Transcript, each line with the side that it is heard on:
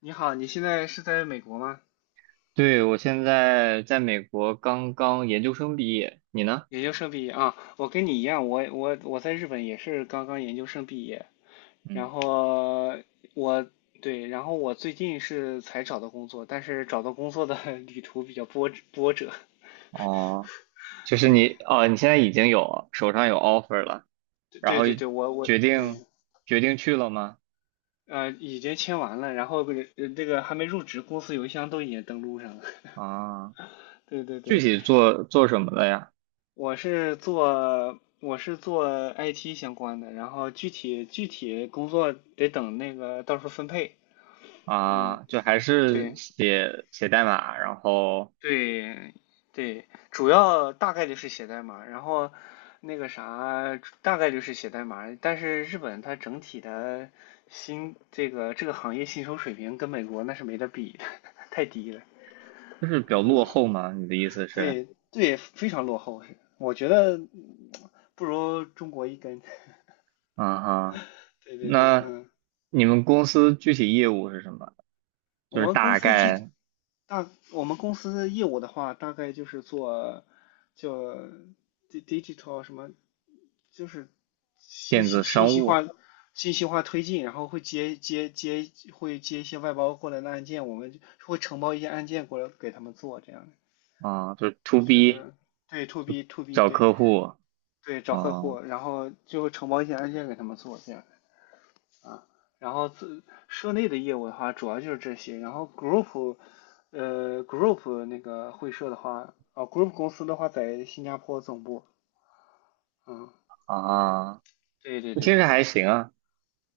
left: 你好，你现在是在美国吗？
right: 对，我现在在美国刚刚研究生毕业，你呢？
left: 研究生毕业啊，我跟你一样，我在日本也是刚刚研究生毕业，然
right: 嗯。
left: 后我对，然后我最近是才找到工作，但是找到工作的 旅途比较波折，
right: 哦。
left: 对
right: 你现在已经有手上有 offer 了，然
left: 对
right: 后
left: 对对，我
right: 决定
left: 对，
right: 决定去了吗？
left: 已经签完了，然后这个还没入职，公司邮箱都已经登录上了，
right: 啊，
left: 对对
right: 具
left: 对，
right: 体做什么的呀？
left: 我是做 IT 相关的，然后具体工作得等那个到时候分配。嗯，
right: 啊，就还是
left: 对
right: 写写代码，然后
left: 对对，主要大概率是写代码，然后那个啥大概率是写代码，但是日本它整体的薪这个这个行业薪酬水平跟美国那是没得比的，太低了。
right: 就是比较落后嘛？你的意思是？
left: 对对，非常落后是我觉得不如中国一根。
right: 啊哈。
left: 对对对，
right: 那
left: 嗯。
right: 你们公司具体业务是什么？就
left: 我
right: 是
left: 们公
right: 大
left: 司具
right: 概
left: 大，我们公司的业务的话，大概就是做就 digital 什么，就是信
right: 电
left: 息
right: 子
left: 信
right: 商
left: 息
right: 务
left: 化信息化推进，然后会接接接会接一些外包过来的案件，我们就会承包一些案件过来给他们做，这样的
right: 啊，就是 to
left: 就
right: B。
left: 是对 to B
right: 找
left: 对
right: 客户，
left: 对找客
right: 哦
left: 户，然后就会承包一些案件给他们做，这样。啊，然后自社内的业务的话，主要就是这些。然后 group 那个会社的话，啊，group 公司的话在新加坡总部。嗯，
right: 啊，
left: 对对对
right: 听
left: 对
right: 着
left: 对。
right: 还行啊。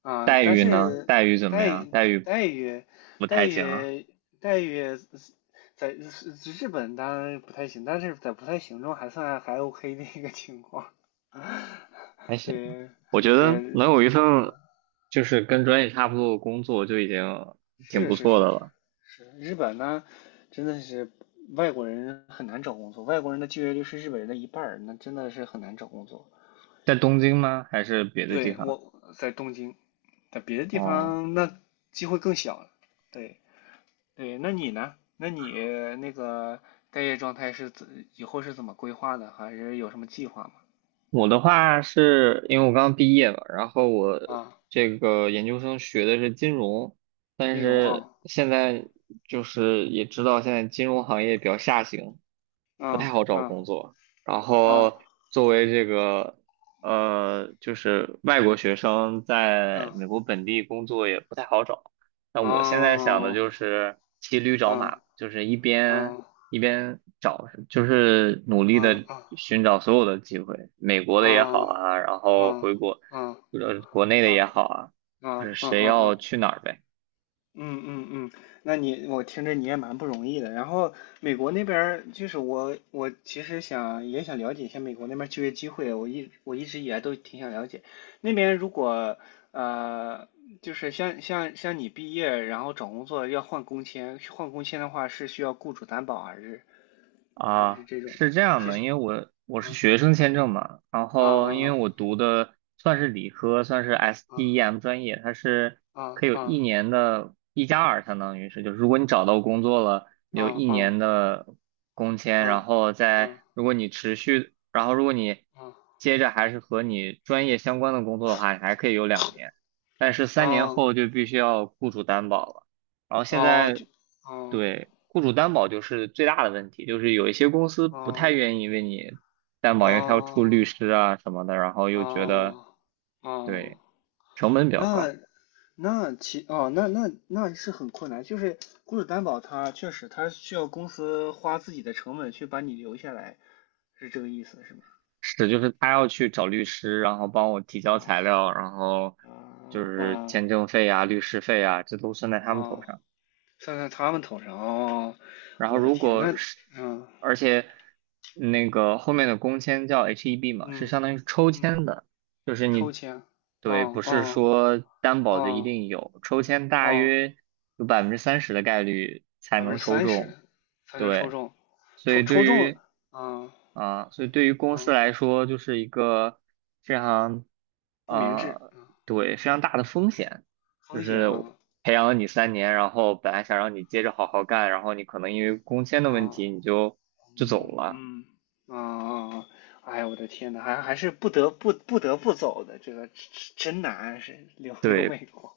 left: 啊，
right: 待
left: 但
right: 遇呢？
left: 是
right: 待遇怎么
left: 待
right: 样？
left: 遇
right: 待遇
left: 待遇
right: 不
left: 待
right: 太行啊，
left: 遇待遇在日日本当然不太行，但是在不太行中还算还 OK 的一个情况。
right: 还 行。
left: 对
right: 我觉得
left: 对，
right: 能有一份就是跟专业差不多的工作就已经挺
left: 是
right: 不
left: 是
right: 错
left: 是
right: 的
left: 是
right: 了。
left: 是，日本呢，真的是外国人很难找工作，外国人的就业率是日本人的一半儿，那真的是很难找工作。
right: 在东京吗？还是别的地
left: 对，
right: 方？
left: 我在东京，在别的地
right: 哦。
left: 方那机会更小了。对对，那你呢？那你那个待业状态是怎以后是怎么规划的？还是有什么计划吗？
right: 我的话是因为我刚毕业嘛，然后我
left: 啊，
right: 这个研究生学的是金融，但
left: 金融
right: 是
left: 啊，
right: 现在就是也知道现在金融行业比较下行，不太
left: 啊
right: 好找
left: 啊
right: 工作。然
left: 啊
right: 后作为这个就是外国学生在美
left: 啊
right: 国本地工作也不太好找。那
left: 啊
right: 我现在想的就是骑驴
left: 啊
right: 找马，就是
left: 啊啊
right: 一边找，就是努力
left: 啊
right: 的
left: 啊
right: 寻找所有的机会，美国
left: 啊
right: 的也好
left: 啊
right: 啊，然后
left: 啊。
right: 回国，
left: 啊
right: 国内的也好啊，
left: 啊
right: 就是
left: 啊啊
right: 谁要
left: 啊！
right: 去哪儿呗。
left: 嗯嗯嗯，那你我听着你也蛮不容易的。然后美国那边儿就是我其实想也想了解一下美国那边儿就业机会，我一直以来都挺想了解。那边如果呃就是像你毕业然后找工作要换工签，换工签的话是需要雇主担保啊还是还
right: 啊，
left: 是这种
right: 是这样
left: 是
right: 的，因为我是
left: 啊
right: 学生签证嘛，然
left: 啊
right: 后因为
left: 啊
right: 我读的算是理科，算是
left: 啊
right: STEM 专业，它是
left: 啊
right: 可以有一
left: 啊
right: 年的1+2，相当于是，就是如果你找到工作了，
left: 啊
right: 有
left: 啊
right: 一
left: 啊啊
right: 年的工签，
left: 啊
right: 然
left: 啊
right: 后再
left: 啊
right: 如果你持续，然后如果你
left: 啊！
right: 接着还是和你专业相关的工作的话，你还可以有2年，但是三年
left: 哦
right: 后就必须要雇主担保了。然后现
left: 哦，
right: 在
left: 就，哦，
right: 对雇主担保就是最大的问题，就是有一些公司不太
left: 哦，
right: 愿意为你担保，因为他要出律
left: 哦，
right: 师啊什么的，然后又觉得
left: 哦，
right: 对
left: 哦，
right: 成本比较
left: 那
right: 高。
left: 那其哦，那是很困难，就是雇主担保他确实他需要公司花自己的成本去把你留下来，是这个意思是吗？
right: 是，就是他要去找律师，然后帮我提交材
left: 哦，
right: 料，然后就
left: 哦，
right: 是
left: 哦，
right: 签证费啊、律师费啊，这都算在他们头
left: 哦，
right: 上。
left: 算在他们头上哦，
right: 然后
left: 我的
right: 如
left: 天，
right: 果
left: 那，
right: 是，
left: 嗯
right: 而且那个后面的工签叫 HEB 嘛，是
left: 嗯
right: 相当于抽
left: 嗯，
right: 签的，就是
left: 抽
right: 你，
left: 签，
right: 对，
left: 哦
right: 不是
left: 哦
right: 说担保就一
left: 哦
right: 定有，抽签大
left: 哦。
right: 约有30%的概率才
left: 百分
right: 能
left: 之
right: 抽
left: 三
right: 中，
left: 十才能抽
right: 对，
left: 中，
right: 所
left: 抽
right: 以
left: 抽
right: 对
left: 中，
right: 于
left: 嗯
right: 啊，所以对于公司
left: 嗯，
right: 来说，就是一个非常，
left: 不明智，
right: 呃，
left: 嗯，
right: 对，非常大的风险，就
left: 风险
right: 是
left: 啊
right: 培养了你三年，然后本来想让你接着好好干，然后你可能因为工签的问
left: 啊，
right: 题，你就走
left: 嗯
right: 了，
left: 嗯啊啊，哎呀，我的天呐，还是不得不走的，这个真难，是留
right: 对，
left: 美国，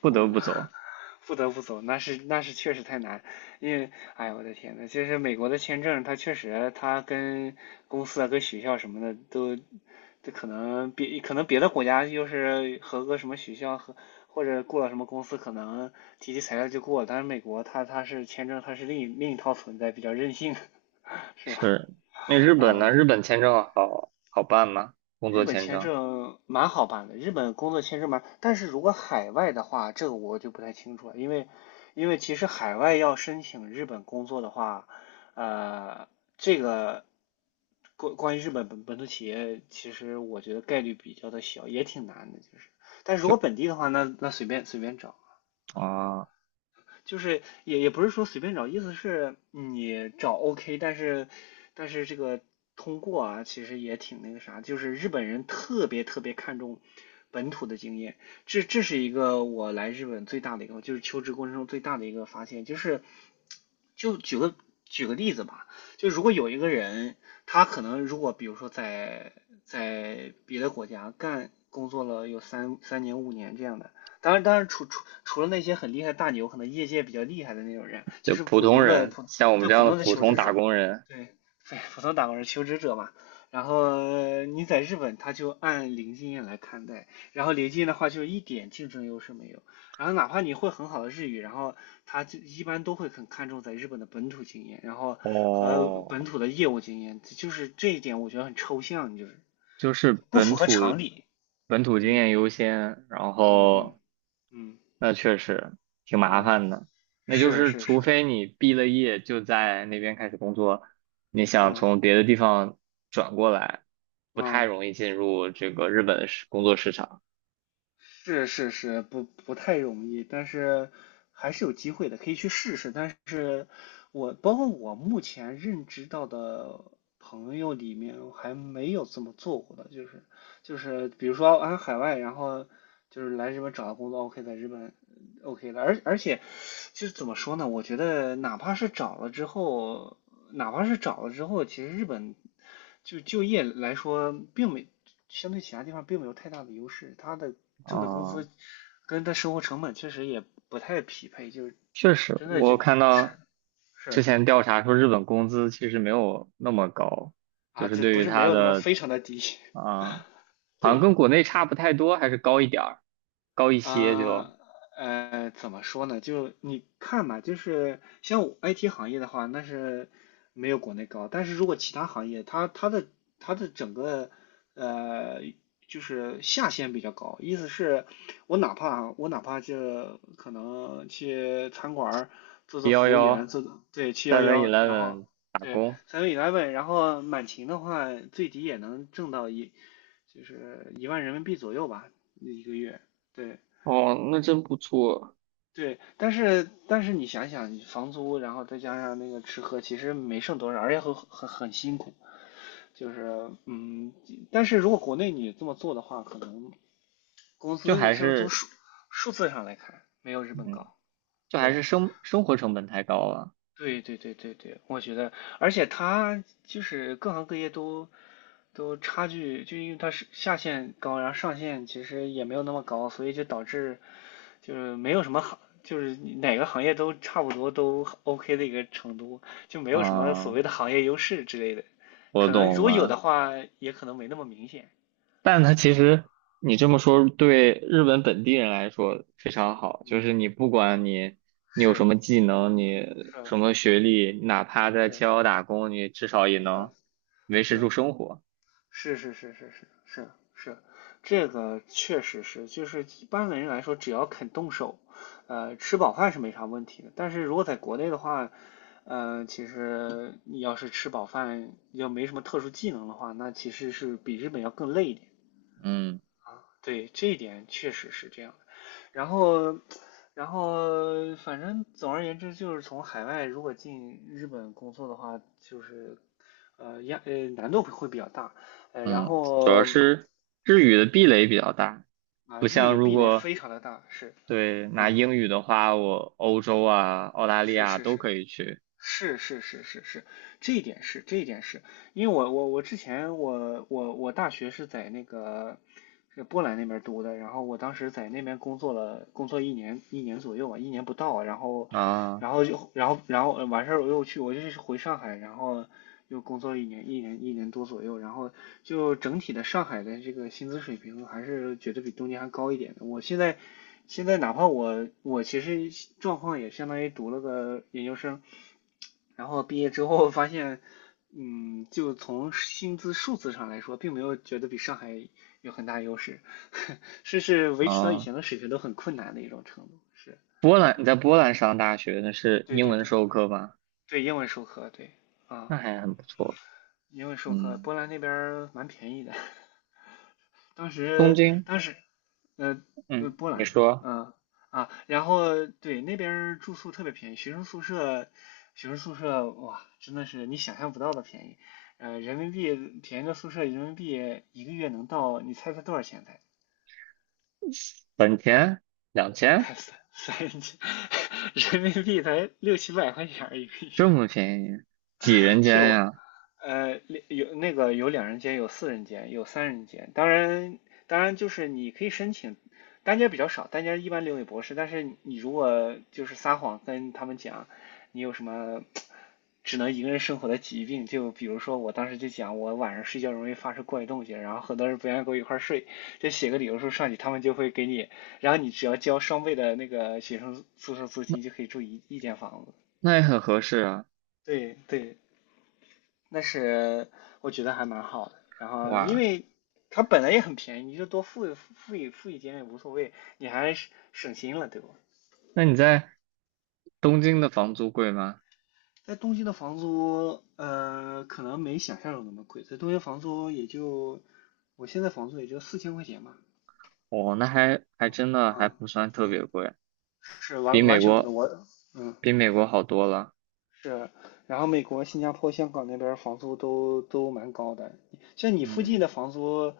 right: 不得
left: 嗯。
right: 不 走。
left: 不得不走，那是确实太难，因为哎呀，我的天呐，就是美国的签证，它确实它跟公司啊、跟学校什么的都，这可能别的国家就是合格什么学校和或者过了什么公司，可能提起材料就过了，但是美国它是签证，它是另一套存在，比较任性，是吧？
right: 是，那日本
left: 啊，我
right: 呢？日本签证好好办吗？工
left: 日
right: 作
left: 本
right: 签
left: 签
right: 证
left: 证蛮好办的，日本工作签证蛮，但是如果海外的话，这个我就不太清楚了，因为其实海外要申请日本工作的话，呃，这个关于日本本土企业，其实我觉得概率比较的小，也挺难的，就是。但是如果
right: 就
left: 本地的话，那那随便找。
right: 啊，
left: 就是也不是说随便找，意思是你找 OK，但是这个通过啊，其实也挺那个啥，就是日本人特别特别看重本土的经验，这是一个我来日本最大的一个，就是求职过程中最大的一个发现，就是就举个举个例子吧，就如果有一个人，他可能如果比如说在别的国家干工作了有三年五年这样的，当然，当然除了那些很厉害的大牛，可能业界比较厉害的那种人，就
right: 就
left: 是
right: 普
left: 普
right: 通
left: 通的
right: 人，
left: 普
right: 像我们
left: 对
right: 这
left: 普
right: 样的
left: 通的
right: 普
left: 求
right: 通
left: 职
right: 打
left: 者，
right: 工人，
left: 对对普通打工人求职者嘛。然后你在日本，他就按零经验来看待，然后零经验的话就一点竞争优势没有。然后哪怕你会很好的日语，然后他就一般都会很看重在日本的本土经验，然后和
right: 哦，
left: 本土的业务经验，就是这一点我觉得很抽象，就是
right: 就是
left: 不符
right: 本
left: 合
right: 土
left: 常理。
right: 本土经
left: 嗯
right: 验优先，然
left: 嗯嗯
right: 后
left: 嗯
right: 那确实挺麻
left: 啊。
right: 烦的。那就
left: 是
right: 是
left: 是
right: 除
left: 是，
right: 非你毕了业就在那边开始工作，你想
left: 嗯
right: 从别的地方转过来，不太
left: 嗯，
right: 容易进入这个日本的工作市场。
left: 是是是，不太容易，但是还是有机会的，可以去试试。但是我包括我目前认知到的朋友里面，我还没有这么做过的，就是比如说啊海外，然后就是来日本找到工作，OK，在日本OK 了，而且就是怎么说呢？我觉得哪怕是找了之后。哪怕是找了之后，其实日本就就业来说，并没相对其他地方并没有太大的优势，他的挣的工
right: 啊，
left: 资跟他生活成本确实也不太匹配，就是
right: 确实，
left: 真的就
right: 我看
left: 是
right: 到之
left: 是
right: 前调查说日本工资其实没有那么高，就
left: 啊，
right: 是
left: 这
right: 对
left: 不
right: 于
left: 是没
right: 它
left: 有那么
right: 的
left: 非常的低，
right: 啊，好像
left: 对，
right: 跟国内差不太多，还是高一点儿，高一些
left: 啊，
right: 就。
left: 怎么说呢？就你看吧，就是像我 IT 行业的话，那是没有国内高。但是如果其他行业，它的整个呃，就是下限比较高，意思是，我哪怕就可能去餐馆儿做
right: 一
left: 做
right: 幺
left: 服务员，
right: 幺
left: 做做对七幺
right: Seven
left: 幺，然后
right: Eleven 打
left: 对
right: 工，
left: seven eleven，然后满勤的话，最低也能挣到就是1万人民币左右吧，一个月。对，
right: 哦，那真不错。
left: 对，但是你想想，你房租，然后再加上那个吃喝，其实没剩多少，而且很辛苦。就是嗯，但是如果国内你这么做的话，可能工
right: 就
left: 资
right: 还
left: 上从
right: 是
left: 数字上来看，没有日本
right: 嗯，
left: 高。
right: 就还
left: 对，
right: 是生活成本太高了。
left: 对对对对对，我觉得，而且它就是各行各业都差距，就因为它是下限高，然后上限其实也没有那么高，所以就导致就是没有什么行，就是哪个行业都差不多都 OK 的一个程度，就没有什么所
right: 啊，
left: 谓的行业优势之类的。
right: 我
left: 可能如
right: 懂
left: 果有的
right: 了。
left: 话，也可能没那么明显。
right: 但它
left: 嗯
right: 其实你这么说，对日本本地
left: 嗯
right: 人来说非常好，就
left: 嗯，
right: 是你不管
left: 啊，
right: 你有什
left: 是
right: 么技能，你
left: 是
right: 什么学历，哪怕在七
left: 是
right: 幺打工，你至少也
left: 是
right: 能维持住
left: 是，
right: 生活。
left: 是是是是是是是，这个确实是，就是一般的人来说，只要肯动手，吃饱饭是没啥问题的。但是如果在国内的话，其实你要是吃饱饭要没什么特殊技能的话，那其实是比日本要更累一点。
right: 嗯
left: 对，这一点确实是这样的然后，反正总而言之，就是从海外如果进日本工作的话，就是呃压呃难度会比较大，呃，然
right: 嗯，主要
left: 后
right: 是日语
left: 对
right: 的壁垒比较大。
left: 啊，
right: 不
left: 日
right: 像
left: 语
right: 如
left: 壁垒
right: 果
left: 非常的大，是，
right: 对，拿
left: 嗯，
right: 英语的话，我欧洲啊、澳大利
left: 是
right: 亚
left: 是
right: 都
left: 是
right: 可以去
left: 是是是是是是，这一点是，因为我之前我大学是在波兰那边读的，然后我当时在那边工作了，工作一年左右吧，一年不到，然后，
right: 啊
left: 然后完事儿我又去，我就是回上海，然后又工作一年多左右，然后就整体的上海的这个薪资水平还是觉得比东京还高一点的。我现在哪怕我其实状况也相当于读了个研究生，然后毕业之后发现，就从薪资数字上来说，并没有觉得比上海有很大优势，是维持到以
right: 啊。
left: 前的水平都很困难的一种程度。是，
right: 波兰，你在波兰上大学，那是
left: 对
right: 英
left: 对
right: 文
left: 对
right: 授课吗？
left: 对，英文授课，对啊，
right: 那还很不错。
left: 英文授课，
right: 嗯，
left: 波兰那边儿蛮便宜的。当
right: 东
left: 时
right: 京，
left: 当时呃
right: 嗯，
left: 波
right: 你
left: 兰，
right: 说
left: 然后对那边儿住宿特别便宜，学生宿舍哇真的是你想象不到的便宜，呃人民币便宜的宿舍人民币一个月能到，你猜猜多少钱才？
right: 本田两 千
left: 三千 人民币才六七百块钱儿一个
right: 这
left: 月，
right: 么便宜，几人
left: 是
right: 间
left: 我
right: 呀？
left: 呃，有两人间，有四人间，有三人间。当然，就是你可以申请，单间比较少，单间一般留给博士。但是你如果就是撒谎跟他们讲你有什么只能一个人生活的疾病，就比如说我当时就讲我晚上睡觉容易发生怪动静，然后很多人不愿意跟我一块儿睡，就写个理由说上去，他们就会给你，然后你只要交双倍的那个学生宿舍租金就可以住一间房子。
right: 那也很合适啊。
left: 对对，那是我觉得还蛮好的。然后因
right: 哇，
left: 为它本来也很便宜，你就多付一点也无所谓，你还省心了，对吧？
right: 那你在东京的房
left: 嗯，
right: 租贵吗？
left: 在东京的房租，可能没想象中那么贵，在东京房租也就我现在房租也就4000块钱吧。
right: 哦，那还
left: 啊，
right: 真的还
left: 啊，
right: 不算特
left: 嗯
right: 别贵，
left: 是
right: 比
left: 完
right: 美
left: 完全不同，
right: 国
left: 嗯
right: 比美国好多了。
left: 是，然后美国、新加坡、香港那边房租都蛮高的，像你附
right: 嗯。
left: 近的房租，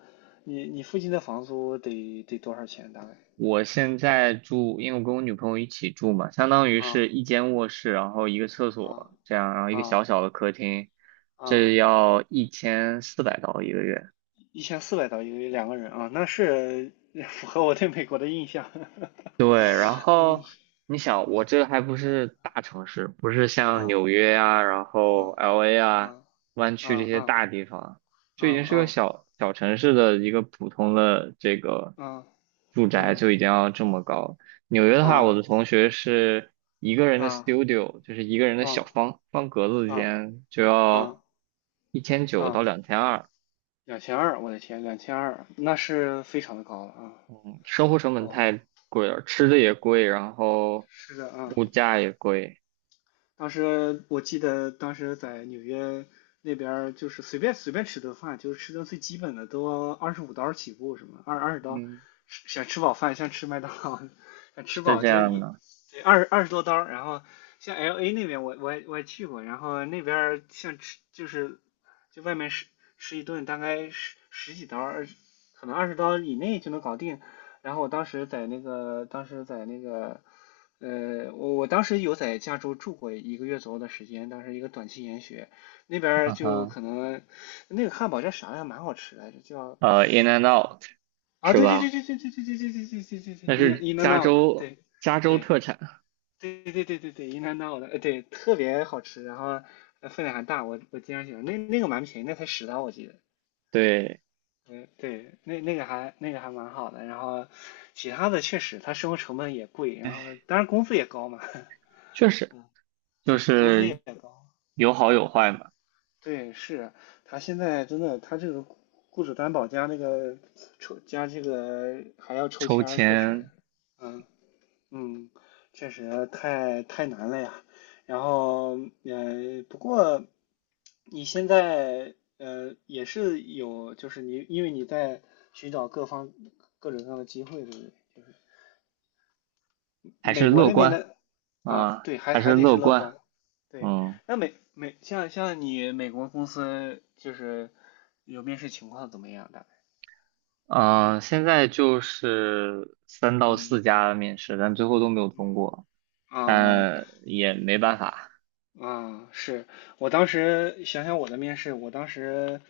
left: 你附近的房租得多少钱大概？
right: 我现在住，因为我跟我女朋友一起住嘛，相当于
left: 啊
right: 是一间卧室，然后一个厕
left: 啊
right: 所这样，然后一个
left: 啊
right: 小小的客厅，
left: 啊！
right: 这要1400刀一个月。
left: 1400刀一个月两个人啊，那是 符合我对美国的印象。
right: 对，然
left: 嗯
right: 后你想，我这还不是大城市，不是像纽
left: 啊
right: 约啊，然
left: 啊
right: 后 LA 啊，
left: 啊
right: 湾
left: 啊
right: 区这些
left: 啊
right: 大地方，
left: 啊
right: 就已经是个
left: 啊
right: 小小城市的一个普通的这个
left: 啊
right: 住宅
left: 嗯
right: 就已经要这么高。纽约的话，我的
left: 啊
right: 同学是一个人的
left: 啊
right: studio,就是一个人的小
left: 啊
right: 方方格子
left: 啊
right: 间，就要
left: 啊
right: 1900到
left: 啊！
right: 2200，
left: 两千二，我的天，两千二，那是非常的高了啊！
right: 生活成本
left: 哇
right: 太贵了，吃的也贵，
left: 啊，
right: 然后
left: 是的啊
right: 物价也贵，
left: 当时我记得在纽约那边就是随便吃顿饭，就是吃顿最基本的都25刀起步，什么二十刀，
right: 嗯。
left: 想吃饱饭像吃麦当劳，想吃
right: 是
left: 饱
right: 这
left: 就
right: 样
left: 一
right: 的，
left: 对20多刀，然后像 LA 那边我也去过，然后那边像吃就是就外面吃一顿大概十几刀，可能二十刀以内就能搞定。然后我当时在那个当时在那个呃，我当时有在加州住过一个月左右的时间，当时一个短期研学，那边儿
right: 嗯
left: 就
right: 哼，
left: 可能那个汉堡叫啥来着，蛮好吃来着，叫
right: In and Out
left: 啊，
right: 是
left: 对对
right: 吧？
left: 对对对对对对对对对对对对，
right: 那是
left: In a n
right: 加
left: o
right: 州
left: 对
right: 加州
left: 对
right: 特产，
left: 对对对对对对 In a n o 的，对，特别好吃，然后分量还大，我经常喜欢，那个蛮便宜，那才十刀我记得，
right: 对，
left: 对对，那那个还那个还蛮好的，然后其他的确实它生活成本也贵，然后
right: 哎
left: 当然工资也高嘛，
right: 确 实
left: 嗯，
right: 就
left: 对，工资也
right: 是
left: 高。
right: 有好
left: 嗯
right: 有坏嘛。
left: 对，是他现在真的，他这个雇主担保加那个抽加这个还要抽
right: 抽
left: 签儿，确
right: 签
left: 实，嗯嗯，确实太难了呀。然后，不过你现在也是有，就是你因为你在寻找各方各种各样的机会，对不对？
right: 还
left: 美
right: 是
left: 国
right: 乐
left: 那边
right: 观
left: 的啊，
right: 啊，
left: 对，
right: 还是
left: 还得是
right: 乐
left: 乐
right: 观，
left: 观。对，
right: 嗯
left: 那美美像像你美国公司就是有面试情况怎么样的？
right: 嗯，现在就是三到
left: 嗯
right: 四家面试，但最后都没有
left: 嗯
right: 通过，
left: 啊
right: 但也没办法，
left: 啊啊！是我当时想我的面试，我当时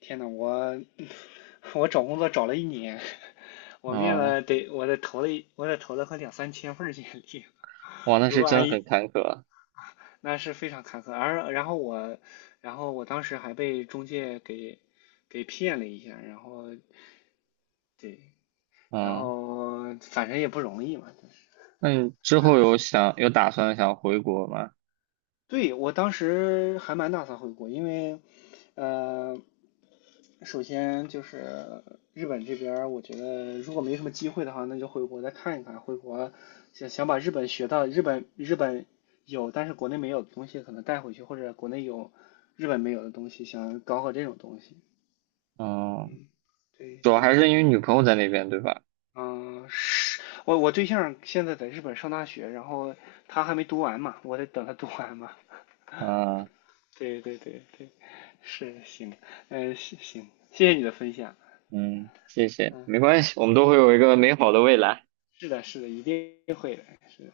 left: 天呐，我 我找工作找了一年，我面
right: 哦，
left: 了得我得投了快两三千份儿简历，
right: 哇，那
left: 如
right: 是
left: 果按
right: 真很坎坷，
left: 那是非常坎坷。而然后我，然后我当时还被中介给骗了一下，然后对，然
right: 嗯，
left: 后反正也不容易嘛，就是
right: 那你之后有想有打算想回国吗？
left: 对我当时还蛮打算回国，因为呃，首先就是日本这边儿我觉得如果没什么机会的话，那就回国再看一看。回国想想把日本学到日本有但是国内没有的东西，可能带回去，或者国内有日本没有的东西，想搞搞这种东西。
right: 嗯，
left: 嗯，对
right: 主要还
left: 对，
right: 是因为女朋友在那边，对吧？
left: 嗯，是我对象现在在日本上大学，然后他还没读完嘛，我得等他读完嘛。
right: 嗯
left: 对对对对，是行，是行，谢谢你的分享。
right: 嗯，谢谢，
left: 嗯，
right: 没关系，我们都会有一个美好的未来。
left: 是的，是的，一定会的，是的。